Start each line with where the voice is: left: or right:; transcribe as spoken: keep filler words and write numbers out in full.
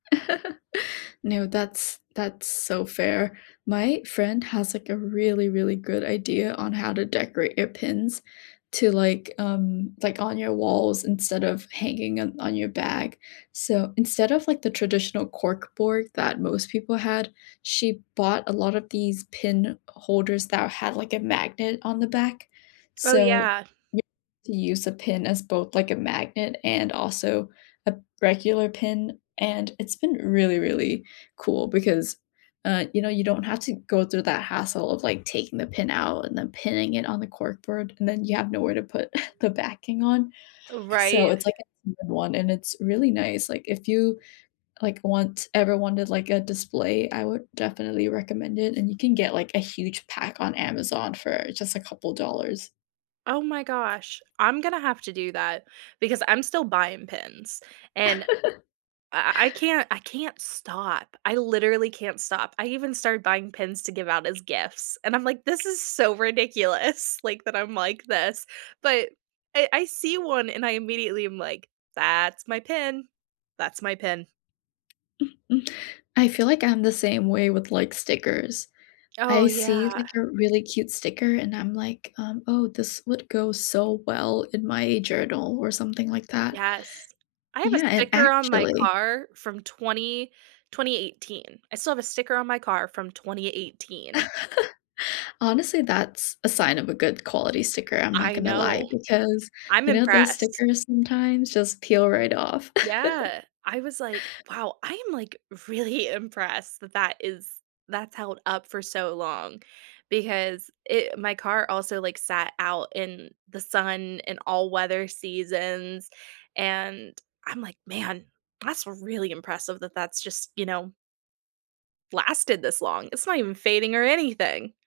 left: No, that's that's so fair. My friend has like a really, really good idea on how to decorate your pins to, like, um, like on your walls instead of hanging on on your bag. So instead of like the traditional cork board that most people had, she bought a lot of these pin holders that had like a magnet on the back.
right: Oh,
left: So
right: yeah.
left: y you use a pin as both like a magnet and also a regular pin. And it's been really, really cool because, uh, you know, you don't have to go through that hassle of like taking the pin out and then pinning it on the cork board and then you have nowhere to put the backing on. So
right: Right.
left: it's like a [unintelligible] one and it's really nice. Like if you like, want ever wanted, like, a display, I would definitely recommend it. And you can get, like, a huge pack on Amazon for just a couple dollars.
right: Oh my gosh. I'm gonna have to do that because I'm still buying pins and I I can't I can't stop. I literally can't stop. I even started buying pins to give out as gifts and I'm like this is so ridiculous, like, that I'm like this. But I I see one and I immediately am like, "That's my pin. That's my pin."
left: Mm-mm I feel like I'm the same way with, like, stickers.
right: Oh,
left: I
right: yeah.
left: see, like, a really cute sticker, and I'm like, um "Oh, this would go so well in my journal or something like that.
right: Yes. I have a
left: Yeah. And,
right: sticker on my
left: actually"
right: car from twenty twenty eighteen. I still have a sticker on my car from twenty eighteen.
left: Honestly, that's a sign of a good quality sticker. I'm not
right: I
left: gonna lie
right: know.
left: because,
right: I'm
left: you know, those
right: impressed.
left: stickers sometimes just peel right off.
right: Yeah. I was like, "Wow. I am like really impressed that that is that's held up for so long because i my car also like sat out in the sun and all weather seasons, and I'm like, "Man, that's really impressive that that's just, you know" lasted this long. It's not even fading or anything.